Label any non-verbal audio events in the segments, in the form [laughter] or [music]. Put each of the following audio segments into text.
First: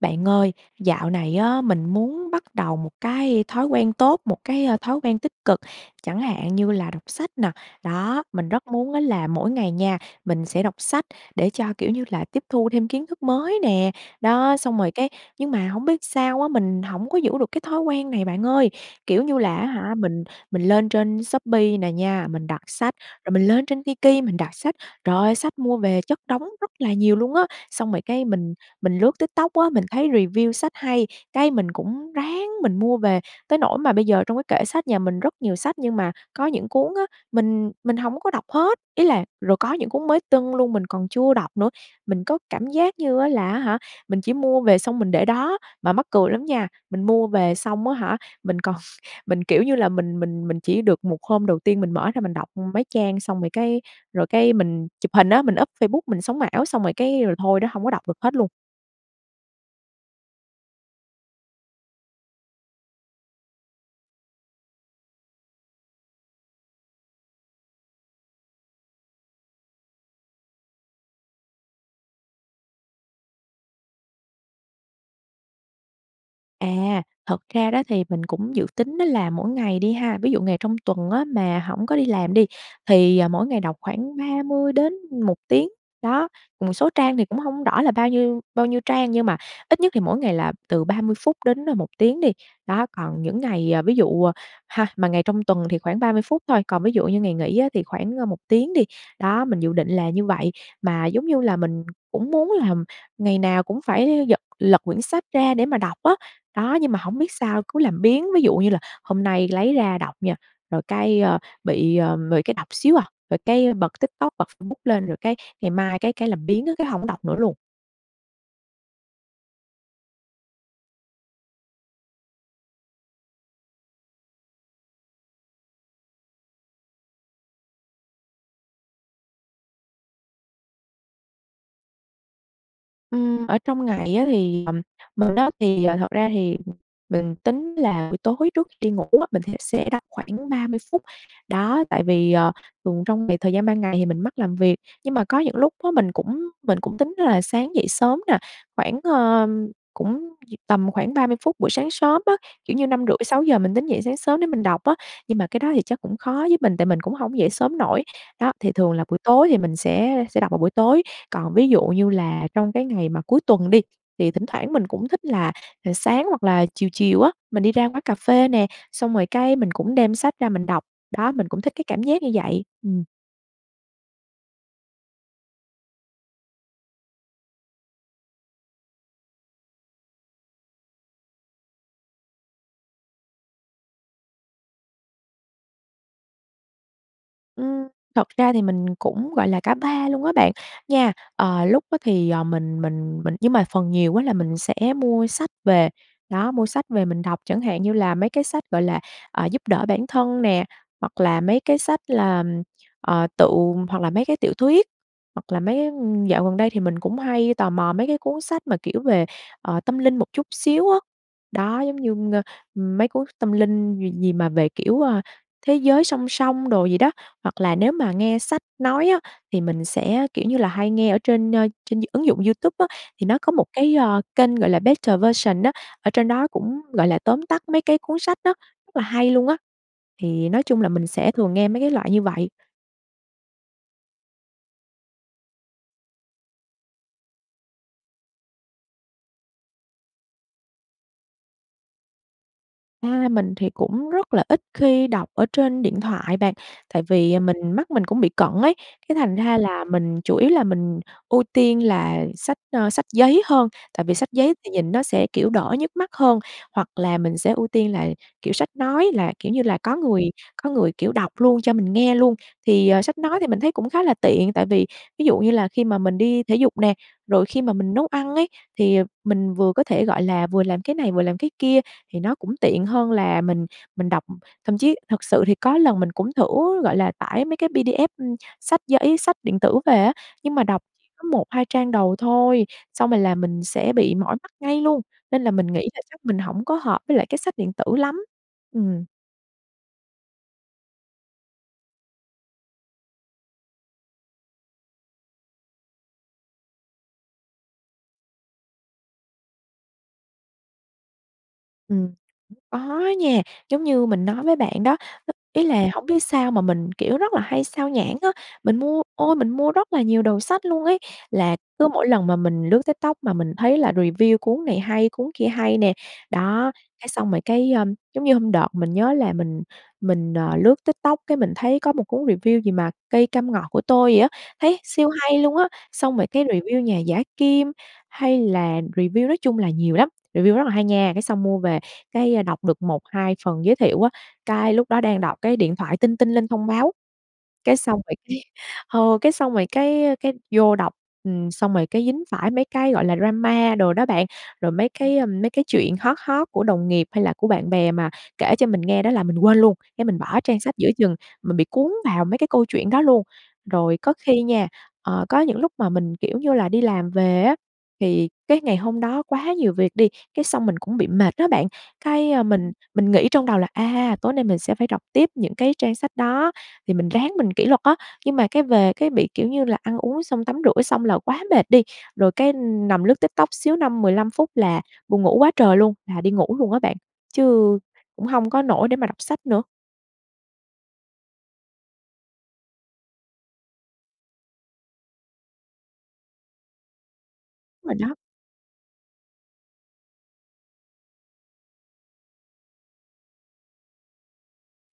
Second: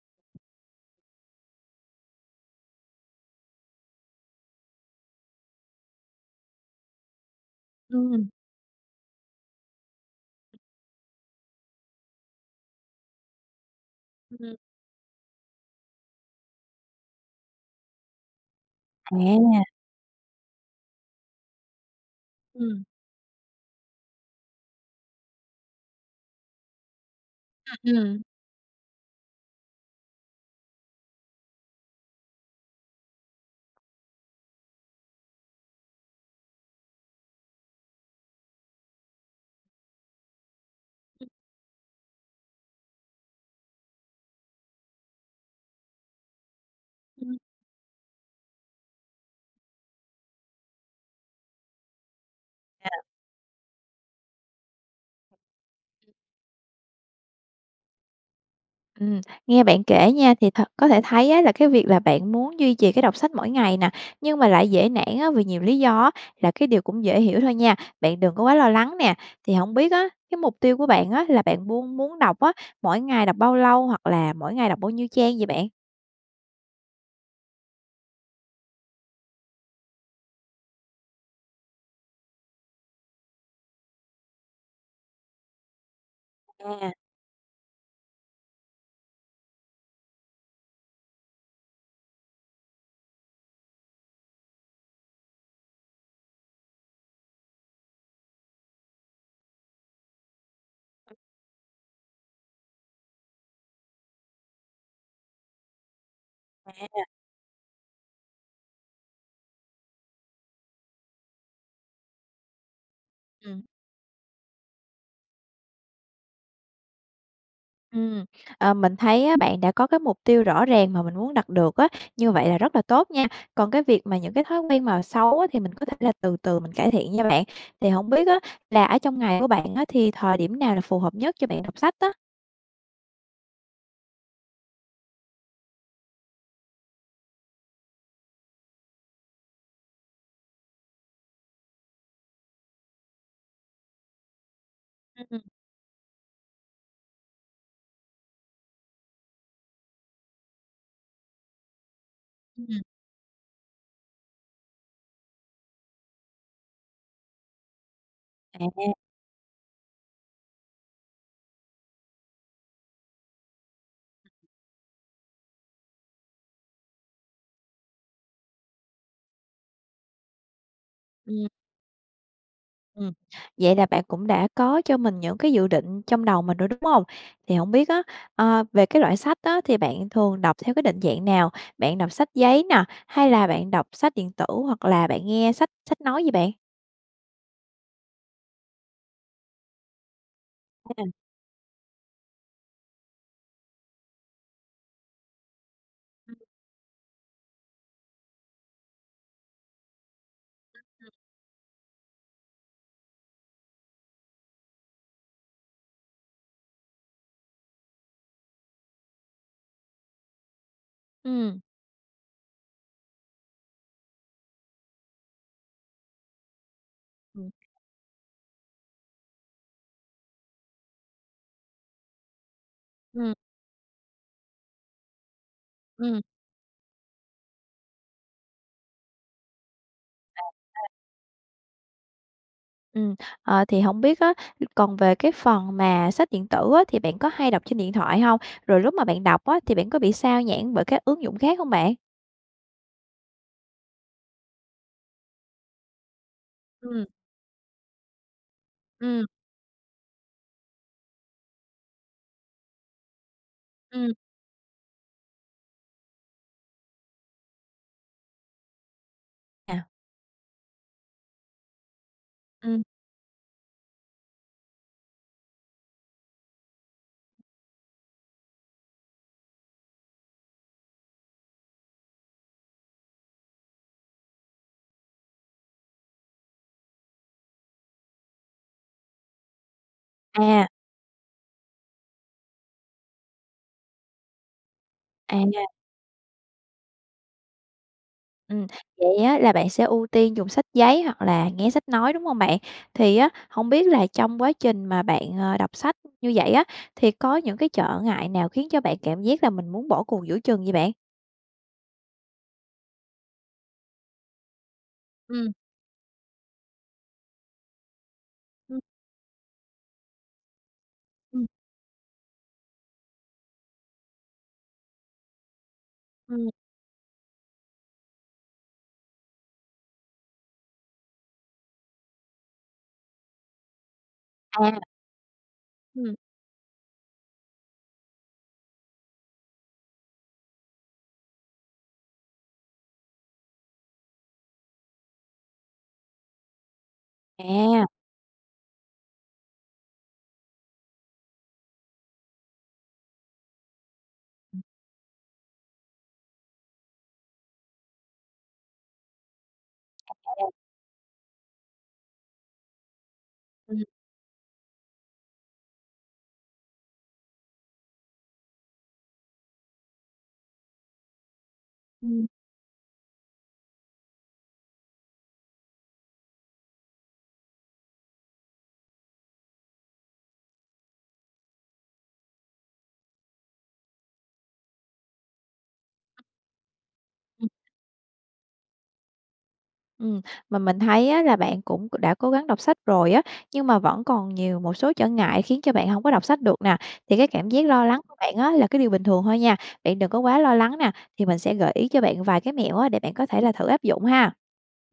Bạn ơi, dạo này á, mình muốn bắt đầu một cái thói quen tốt, một cái, a, thói quen tích cực chẳng hạn như là đọc sách nè, đó, Ừm. mình rất muốn á là mỗi ngày nha, mình sẽ đọc sách để cho, kiểu như là, tiếp thu thêm kiến thức mới nè, Ừm. đó. Xong rồi cái nhưng mà hông biết sao á, mình hổng có giữ được cái thói quen này bạn ơi, kiểu như là, À! á hả, mình mình lên trên Shopee nè nha, mình đặt Ừm. sách, rồi mình lên trên Tiki, mình đặt sách, trời ơi, sách mua về chất đống rất là nhiều luôn á. À, Xong rồi ừm. cái mình mình lướt TikTok á, mình thấy review sách hay, cái mình cũng ráng mình mua về, tới nỗi mà bây giờ trong cái kệ sách nhà mình rất nhiều sách nhưng mà có những cuốn á, mình mình hổng có đọc hết ý là, rồi có những cuốn mới tưng luôn mình còn Ừm. chưa đọc nữa, mình có cảm giác như á là, á hả, mình chỉ mua về xong mình để đó. Mà mắc cười lắm nha, mình mua Ừm. về xong, á hả, mình còn [chuckles] mình, kiểu như là, mình mình mình chỉ được một hôm đầu tiên mình mở ra mình đọc, ưm, mấy À! trang xong rồi cái rồi cái mình chụp hình á, mình up Facebook mình sống ảo xong rồi cái rồi thôi đó, hông có đọc được hết luôn. Ừm, nghe bạn kể nha thì thật có thể thấy á, là cái việc là bạn muốn duy trì cái đọc sách mỗi ngày nè, nhưng mà lại dễ nản á, vì nhiều lý do á, là cái điều cũng dễ hiểu thôi nha, bạn đừng có quá lo lắng nè. Thì hổng biết á, cái mục tiêu của bạn á, là bạn buôn muốn đọc á, mỗi ngày đọc bao lâu? Hoặc là mỗi ngày đọc bao nhiêu trang vậy bạn? À, thật ra đó thì mình cũng dự tính đó là mỗi ngày đi ha. Ví dụ ngày trong tuần á mà hổng có đi làm đi thì mỗi ngày đọc khoảng 30 đến 1 tiếng. Đó, một số À. trang thì cũng hổng rõ là bao nhiêu bao nhiêu trang nhưng mà ít nhất thì mỗi ngày là từ 30 phút đến 1 tiếng đi. Đó, còn những ngày, à, ví dụ ha, mà ngày trong tuần thì khoảng 30 phút thôi, còn ví dụ như ngày nghỉ á thì khoảng 1 tiếng đi. Đó, mình dự định là như vậy mà giống như là mình cũng muốn là ngày nào cũng phải giật lật quyển sách ra để mà đọc á. Đó, nhưng mà À. hổng biết sao cứ làm biếng ví dụ như là hôm nay lấy ra đọc nha, rồi cái, ờ, bị, ờ, bị cái đọc xíu à, rồi Ừm. cái bật TikTok bật Facebook lên rồi cái ngày mai cái cái làm biếng á, cái hổng đọc nữa luôn. Ừm, ờ, mình thấy á bạn đã có cái mục tiêu rõ ràng mà mình muốn đặt được á, như vậy là rất là tốt nha. Còn cái việc mà những cái thói quen mà xấu á thì mình có thể là từ từ mình cải thiện nha bạn. Thì hổng biết á là ở trong ngày của bạn á thì thời điểm nào là phù hợp nhất cho bạn đọc sách á? Ừm, ở, trong ngày á thì, à, mình á thì, thật ra thì, mình tính là buổi tối trước khi đi ngủ á mình thẽ sẽ đọc khoảng 30 phút. Đó tại vì, ờ, thường trong việc thời gian ban ngày thì mình mắc làm việc, nhưng mà có Ừm. những lúc á mình cũng mình cũng tính là sáng dậy sớm nè khoảng, ờ, cũng v tầm khoảng 30 phút buổi sáng sớm á, Ừm. kiểu như 5:30-6:00 mình tính dậy sáng sớm để mình đọc á, nhưng mà cái đó thì chắc cũng khó với mình tại mình cũng hổng dậy sớm nổi. Đó, thì thường À. là buổi tối thì mình sẽ sẽ đọc vào buổi tối, còn ví dụ như là trong cái ngày mà cuối tuần đi thì thỉnh thoảng mình cũng thích là sáng hoặc là chiều chiều á mình đi ra quán cà phê nè, xong rồi cái mình cũng đem sách ra mình đọc. Đó, Ừm. mình cũng thích cái cảm giác như vậy. Ừ. Ừm, vậy là bạn cũng đã có cho mình những cái dự định trong đầu mình rồi, đúng hông? Thì hổng biết á, ờ, về cái loại sách á thì bạn thường đọc theo cái định dạng nào? Bạn đọc sách giấy nè, hay là bạn đọc sách điện tử hoặc là bạn nghe sách sách nói vậy bạn? Ừm, thật ra thì mình cũng, gọi là, cả 3 luôn á bạn, nha. [unintelligible] Ờ, lúc á thì, ờ, mình mình mình nhưng mà phần nhiều á là mình sẽ mua sách về đó, mua sách về mình đọc chẳng hạn như là mấy cái sách, gọi là, ờ, giúp đỡ bản thân nè, hoặc là mấy cái sách là, ừm, ờ, tự hoặc là mấy cái tiểu thuyết, hoặc là mấy, ưm, dạo gần đây thì mình cũng hay tò mò mấy cái cuốn sách mà, kiểu, về, ờ, tâm linh một chút xíu á Ừm. đó, giống như, ng mấy cuốn tâm linh gì gì mà về, kiểu, ờ, thế giới song song đồ gì đó. Ừm. Hoặc là nếu mà nghe sách nói á, thì mình sẽ, kiểu như là, hay nghe ở trên, ơ, trên d ứng dụng YouTube á thì Ừm. nó có một cái, ờ, kênh, gọi là, Better Version á, ở Ừm. trên đó cũng, gọi là, tóm tắt mấy cái cuốn sách á, là hay luôn á, À, thì nói chung a. là mình sẽ thường nghe mấy cái loại như vậy. Ừm, ờ, thì hổng biết á, còn về cái phần mà sách điện tử á thì bạn có hay đọc trên điện thoại hông? Rồi lúc mà bạn đọc á, thì bạn có bị xao nhãng bởi các ứng dụng khác hông bạn? A, mình thì cũng rất là ít khi đọc ở trên điện thoại bạn, tại Ừm. vì, ờ, mình mắt mình cũng bị cận ấy, cái Ừm. thành ra là mình chủ yếu là mình ưu tiên là sách, ờ, sách giấy hơn tại Ừm. vì sách giấy thì nhìn nó sẽ, kiểu, đỡ nhức mắt hơn, hoặc là mình sẽ ưu tiên là, kiểu, sách nói là kiểu như là À. có người có người, kiểu, đọc luôn cho mình nghe luôn. Ừm. Thì, ờ, sách nói thì mình thấy cũng khá là tiện tại vì ví dụ như là khi mà mình đi thể dục nè, rồi khi mà mình nấu ăn ấy thì, ờ, mình vừa có thể, gọi là, vừa làm cái này, vừa làm cái kia thì nó cũng tiện hơn là mình mình đọc. Thậm chí thực sự thì có lần mình cũng thử, gọi là, tải mấy cái PDF, ưm, sách giấy sách điện tử về á, nhưng mà À! đọc chỉ có 1-2 trang đầu thôi, xong rồi là mình sẽ bị mỏi mắt ngay luôn, nên À. là mình nghĩ là chắc mình hổng có hợp với lại cái sách điện tử lắm. Ừm, Ừm. vậy á là bạn sẽ ưu tiên dùng sách giấy hoặc là nghe sách nói, đúng hông bạn? Thì á, hông biết là trong quá trình mà bạn, à, đọc sách như vậy á, thì có những cái trở ngại nào khiến cho bạn cảm giác là mình muốn bỏ cuộc giữa chừng vậy bạn? Ừm, có á nha, giống như mình nói với bạn đó, Ừm. ý là hổng biết sao mà mình, kiểu, rất là hay xao nhãng á. Mình Ừm. mua, ôi, mình mua rất là nhiều đầu sách luôn ấy. Ừm. Là cứ mỗi lần mà mình lướt TikTok mà mình thấy là review cuốn này hay, cuốn kia hay nè, Ừm. đó, cái xong rồi cái, ờ, giống như hôm đợt mình nhớ là mình mình, ờ, lướt TikTok cái mình thấy có một cuốn review gì mà Cây cam ngọt của tôi vậy á, À. thấy siêu hay luôn á, Ừm. xong rồi cái review Nhà giả kim hay là review nói chung là nhiều lắm, review rất là hay nha. Cái xong mua về cái đọc được 1-2 phần giới thiệu á, cái lúc đó đang đọc cái điện thoại tinh tinh lên thông báo, cái À. xong rồi cái, ờ, cái xong rồi cái cái vô đọc, ừm, xong rồi cái dính phải mấy cái gọi là drama đồ đó bạn, Ừm. rồi mấy cái, ờ, mấy cái chuyện hot hot của đồng nghiệp hay là của bạn bè mà kể cho mình nghe đó là mình quên luôn, cái mình bỏ [unintelligible] trang sách giữa chừng, mình bị cuốn vào mấy cái câu chuyện đó luôn. Ừm. Rồi có khi nha, ờ, có những lúc mà mình, kiểu như là, đi làm về á thì cái ngày hôm đó quá nhiều việc đi, cái xong mình cũng bị mệt á bạn, Ừm. cái, à, mình mình nghĩ trong đầu là, à, tối nay mình sẽ phải đọc tiếp những cái trang sách đó thì mình ráng mình kỷ luật á, nhưng mà cái về cái bị, kiểu như là, ăn uống xong tắm rửa xong là quá mệt đi, rồi cái nằm lướt TikTok xíu 5, 15 phút là buồn ngủ quá trời luôn, là đi ngủ luôn á bạn, Ừm. chứ cũng hông có nổi để mà đọc sách nữa. Ừm, mà mình thấy á là bạn cũng đã cố gắng đọc sách rồi á, nhưng mà vẫn còn nhiều một số trở ngại khiến cho bạn hổng có đọc sách được nè, thì cái cảm giác lo Rồi lắng của đó. bạn á là cái điều bình thường thôi nha, bạn đừng có quá lo lắng nè, thì mình sẽ gợi ý cho bạn vài cái mẹo á, để bạn có thể là thử áp dụng ha!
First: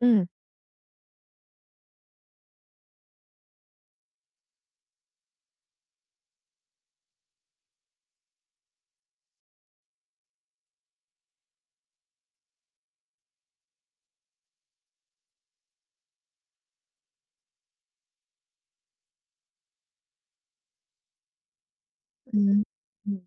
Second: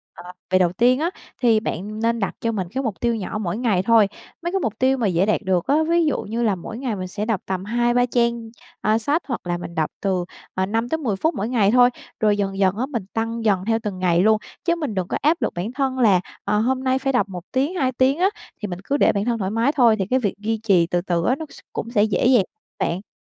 Ừm. Ờ, về đầu tiên á, thì bạn nên đặt cho mình cái mục tiêu nhỏ mỗi ngày thôi, mấy cái mục tiêu mà dễ đạt được á, ví dụ như là mỗi ngày mình sẽ đọc tầm 2-3 trang, a, sách hoặc là mình đọc từ, à, 5-10 phút mỗi ngày thôi, rồi dần dần á, mình tăng dần theo từng ngày luôn, chứ mình đừng có áp lực bản thân là, ờ, hôm nay phải đọc 1 tiếng, 2 tiếng á, thì mình cứ để bản thân thoải mái thôi, thì cái việc duy trì từ từ á nó s cũng sẽ dễ dàng Ừm, bạn. ừm.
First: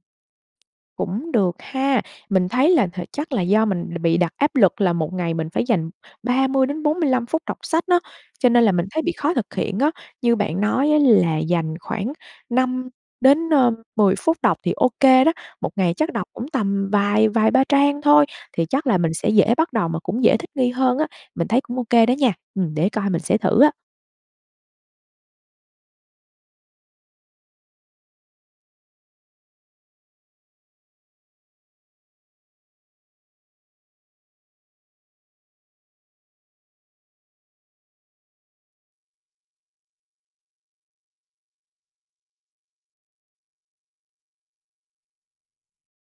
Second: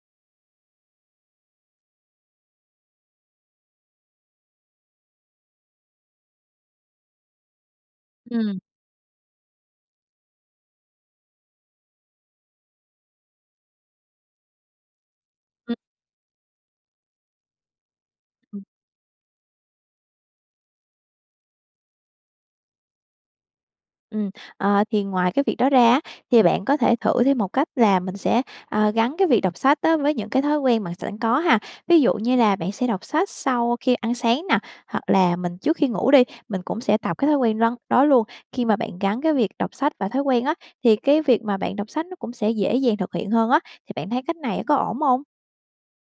Cũng được ha, mình thấy là th chắc là do mình đ bị đặt áp lực là một ngày mình phải dành 30-45 phút đọc sách nó, cho Ừm. nên là mình thấy bị khó thực hiện á. Như bạn nói á, là dành khoảng 5 đến, ơ, 10 phút đọc thì ô kê đó, một Ừm. ngày chắc đọc cũng tầm vài vài ba trang thôi, Ừm. thì chắc là mình sẽ dễ bắt đầu mà cũng dễ thích nghi hơn á, mình thấy cũng ô kê đó nha, ừm, để coi mình sẽ thử á. Ừm, ờ, thì ngoài cái việc đó ra á, thì bạn có thể thử thêm một cách là mình sẽ, ờ, gắn cái việc đọc sách á với những cái thói quen bạn s sẵn có ha. Ví dụ như là bạn sẽ đọc sách sau khi ăn sáng nà, hoặc là mình trước khi ngủ đi, mình cũng sẽ tập cái thói quen răn đó luôn, khi mà bạn gắn cái việc đọc sách và thói quen á, thì cái việc mà bạn đọc sách nó cũng sẽ dễ dàng thực hiện hơn á, thì bạn thấy cách này có ổn hông?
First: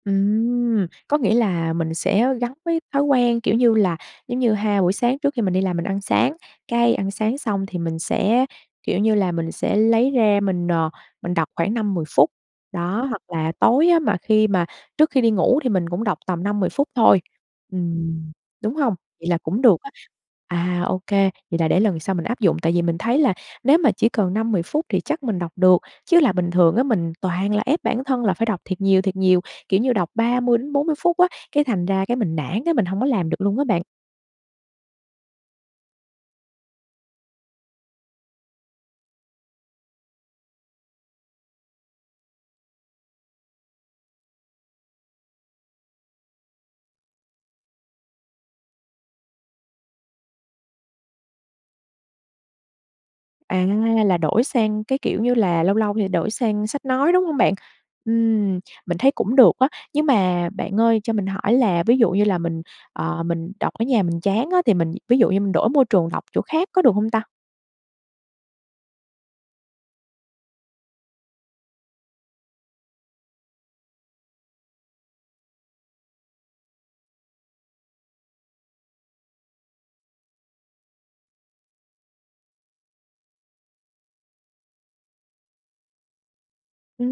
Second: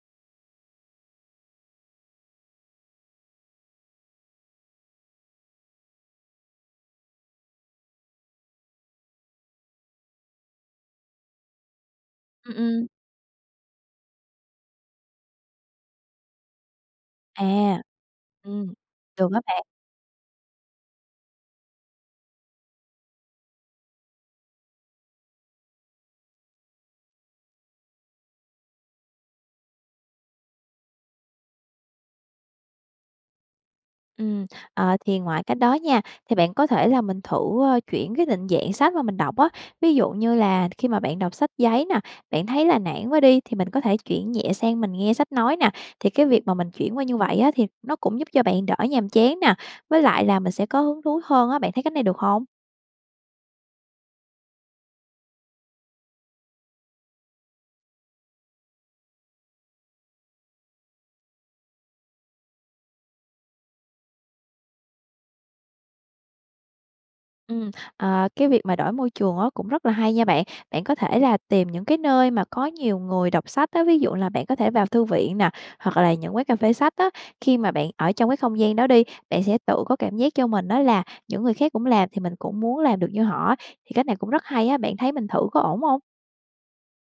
Ừm, có nghĩa là mình sẽ gắn với thói quen, kiểu như là, giống như ha buổi sáng trước khi mình đi làm mình ăn sáng, cái ăn sáng xong thì mình sẽ, kiểu như là, mình sẽ lấy ra mình, ờ, mình đọc khoảng 5-10 phút, Ừm, ừm. đó, hoặc là tối á mà khi mà trước khi đi ngủ thì mình cũng đọc tầm 5-10 phút thôi, À, ừm, ừm, đúng hông? được Vậy là đó cũng bạn. được á. À, ô kê, vậy là để lần sau mình áp dụng, tại vì mình thấy là nếu mà chỉ cần 5-10 phút thì chắc mình đọc được, chứ là bình thường á mình toàn là ép bản thân là phải đọc thiệt nhiều, thiệt nhiều, kiểu như, đọc 30-40 phút á, cái thành ra cái mình nản á, mình hổng có làm được luôn á bạn. Ừm, ờ, thì ngoài cách đó nha, thì bạn có thể là mình thử, ơ, chuyển cái định dạng sách mà mình đọc á, ví dụ như là khi mà bạn đọc sách giấy nà, bạn thấy là nản quá đi thì mình có thể chuyển nhẹ sang mình nghe sách nói nà, thì cái việc mà mình chuyển qua như vậy á thì nó cũng giúp cho bạn đỡ nhàm chán nà, với lại là mình sẽ có hứng thú hơn á, bạn thấy cách này được hông? À, là đổi sang cái, kiểu như là, lâu lâu thì đổi sang sách nói, đúng hông bạn? Ừm, mình thấy cũng được á, nhưng mà bạn ơi cho mình hỏi là ví dụ như là mình, ờ, mình đọc ở nhà mình chán á, thì mình ví dụ như mình đổi môi trường đọc chỗ khác có được hông ta? Ừm, ờ, cái việc mà đổi môi trường á, cũng rất là hay nha bạn. Bạn có thể là tìm những cái nơi mà có nhiều người đọc sách á, ví dụ là bạn có thể vào thư viện nè, hoặc là những quán cà phê sách á. Khi mà bạn ở trong cái không gian đó đi, bạn sẽ tự có cảm giác cho mình đó là những người khác cũng làm thì mình cũng muốn làm được như họ, thì cách này cũng rất hay á, bạn thấy mình thử có ổn hông? Ừ,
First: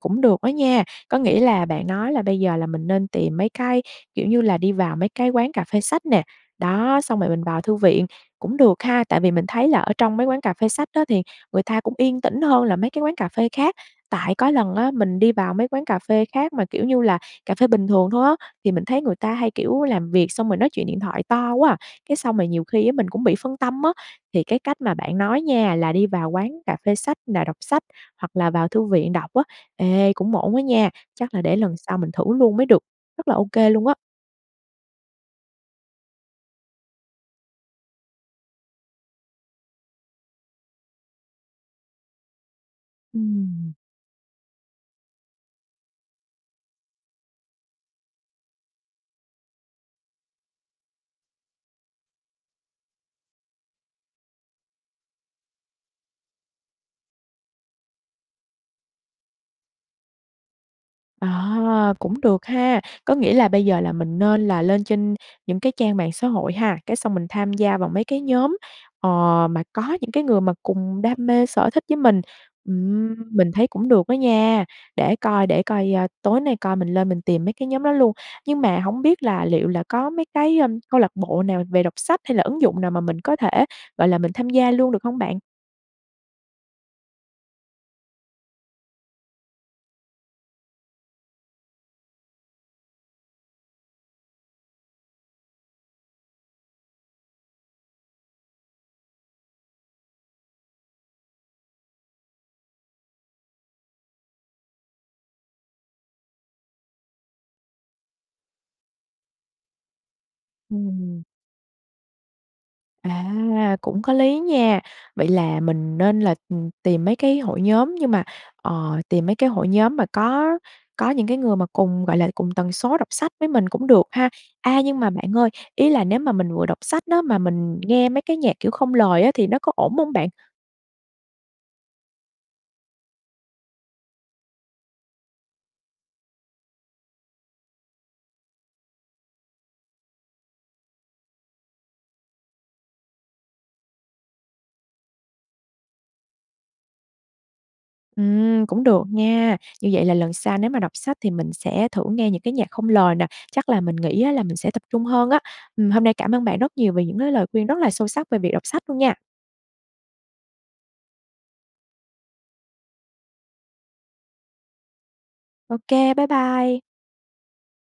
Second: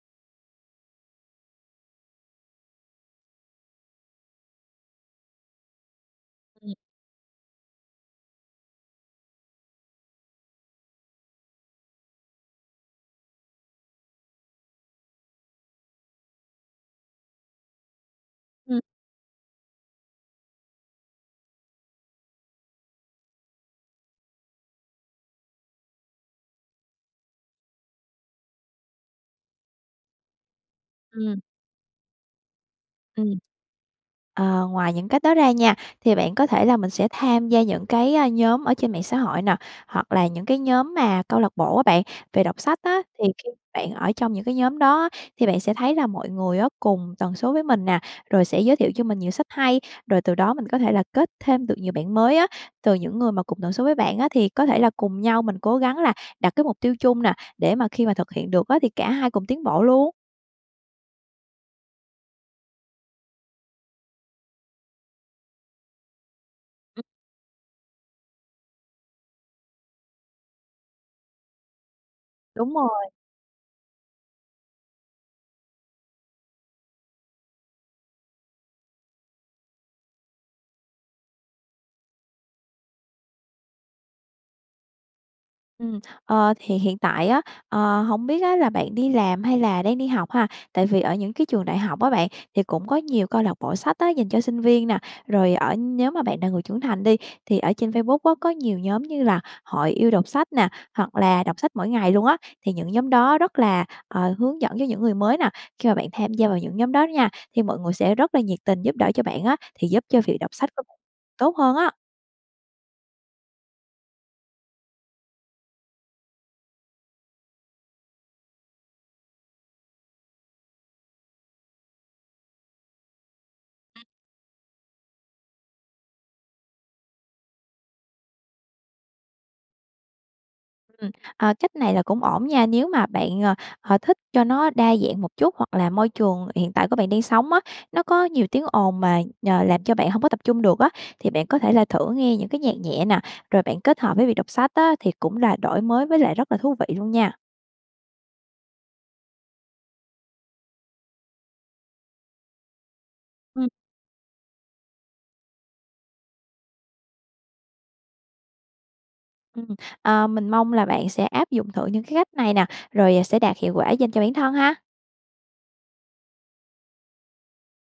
cũng được đó nha, có nghĩa là bạn nói là bây giờ là mình nên tìm mấy cái, kiểu như là, đi vào mấy cái quán cà phê sách nè, Ừm. đó, xong rồi mình vào thư viện, cũng được ha, tại vì mình thấy là ở trong mấy quán cà phê sách á thì người ta cũng yên tĩnh hơn là mấy cái quán cà phê khác. Tại có lần á mình đi vào mấy quán cà phê khác mà, kiểu như là, cà phê bình thường thôi á, thì Ừm. mình thấy người ta hay, kiểu, làm việc xong rồi nói chuyện điện thoại to quá à, cái xong rồi nhiều khi á mình cũng bị phân tâm á. Thì cái cách mà bạn nói nha là đi vào quán cà phê sách là đọc sách hoặc là vào thư viện đọc á, ê cũng ổn á nha, chắc Ừm. là để lần sau mình thử luôn mới được, Ừ. rất là ô kê luôn á. Ờ, ngoài những cách đó ra nha, thì bạn có thể là mình sẽ tham gia những cái, a, nhóm ở trên mạng xã hội nè, hoặc là những cái nhóm mà câu lạc bộ á bạn về đọc sách á, thì khi Ừm. bạn ở trong những cái nhóm đó á, thì bạn sẽ thấy là mọi người á cùng tần số với mình nè, rồi sẽ giới thiệu cho mình nhiều sách hay, rồi từ đó mình có thể là kết thêm được nhiều bạn mới á. Từ những người mà cùng tần số với bạn á thì có thể là cùng nhau mình cố gắng là đặt cái mục tiêu chung nè, để mà khi mà thực hiện được á thì cả hai cùng tiến bộ luôn. Ờ, cũng được ha. Có nghĩa là bây giờ là mình nên là lên trên những cái trang mạng xã hội ha, cái [unintelligible] xong mình tham gia vào mấy cái nhóm, ờ, mà có những cái người mà cùng đam mê sở thích với mình. Đúng rồi. Ừm, mình thấy cũng được á nha, để coi để coi, à, tối nay coi mình lên mình tìm mấy cái nhóm đó luôn. Nhưng mà hổng biết là liệu là có mấy cái, ơm, câu lạc bộ nào về đọc sách hay là ứng dụng nào mà mình có thể, gọi là, mình tham gia luôn được hông bạn? Ừm, ờ, thì hiện tại á, ờ, hổng biết á là bạn đi làm hay là đang đi học ha? Tại vì ở những cái trường đại học á bạn thì cũng có nhiều câu lạc bộ sách á dành cho sinh viên nè. Rồi ở nhóm mà bạn là người trưởng thành đi, thì ở trên Facebook á có nhiều nhóm như là Hội Yêu Đọc Sách nè, hoặc là Đọc Sách Mỗi Ngày luôn á, thì những nhóm đó rất là, ờ, hướng dẫn cho những người mới nè. Khi mà bạn tham gia vào những nhóm đó đó nha, thì mọi người sẽ rất là nhiệt tình giúp đỡ cho bạn á, thì giúp cho việc đọc sách của Ừm. tốt hơn á. À, cũng có lý nha. Vậy là mình nên là, ừm, tìm mấy cái hội nhóm nhưng mà, ờ, tìm mấy cái hội nhóm mà có có những cái người mà cùng, gọi là, cùng tần số đọc sách với mình cũng được ha. A, nhưng mà bạn ơi, ý là nếu mà mình vừa đọc sách đó mà mình nghe mấy cái nhạc, kiểu, không lời á thì nó có ổn hông bạn? Ừm, ờ, cách này là cũng ổn nha, nếu mà bạn, ờ, ờ, thích cho nó đa dạng một chút hoặc là môi trường hiện tại của bạn đang sống á, nó có nhiều tiếng ồn mà, nhờ, làm cho bạn hông có tập trung được á, thì bạn có thể là thử nghe những cái nhạc nhẹ nè, rồi bạn kết hợp với việc đọc sách á thì cũng là đổi mới với lại rất là thú vị luôn nha. Ừm, cũng được nha. Như vậy là lần sau nếu mà đọc sách thì mình sẽ thử nghe những cái nhạc không lời nè, chắc Ừm. là mình nghĩ á là mình sẽ tập trung hơn á. Ừm, hôm nay cảm ơn bạn rất nhiều về những cái lời khuyên rất là sâu sắc về việc đọc sách luôn nha. Ừm, à, mình mong là bạn sẽ áp dụng thử những cái cách này nè, rồi sẽ đạt hiệu quả dành cho bản thân ha. Ô kê, bye bye.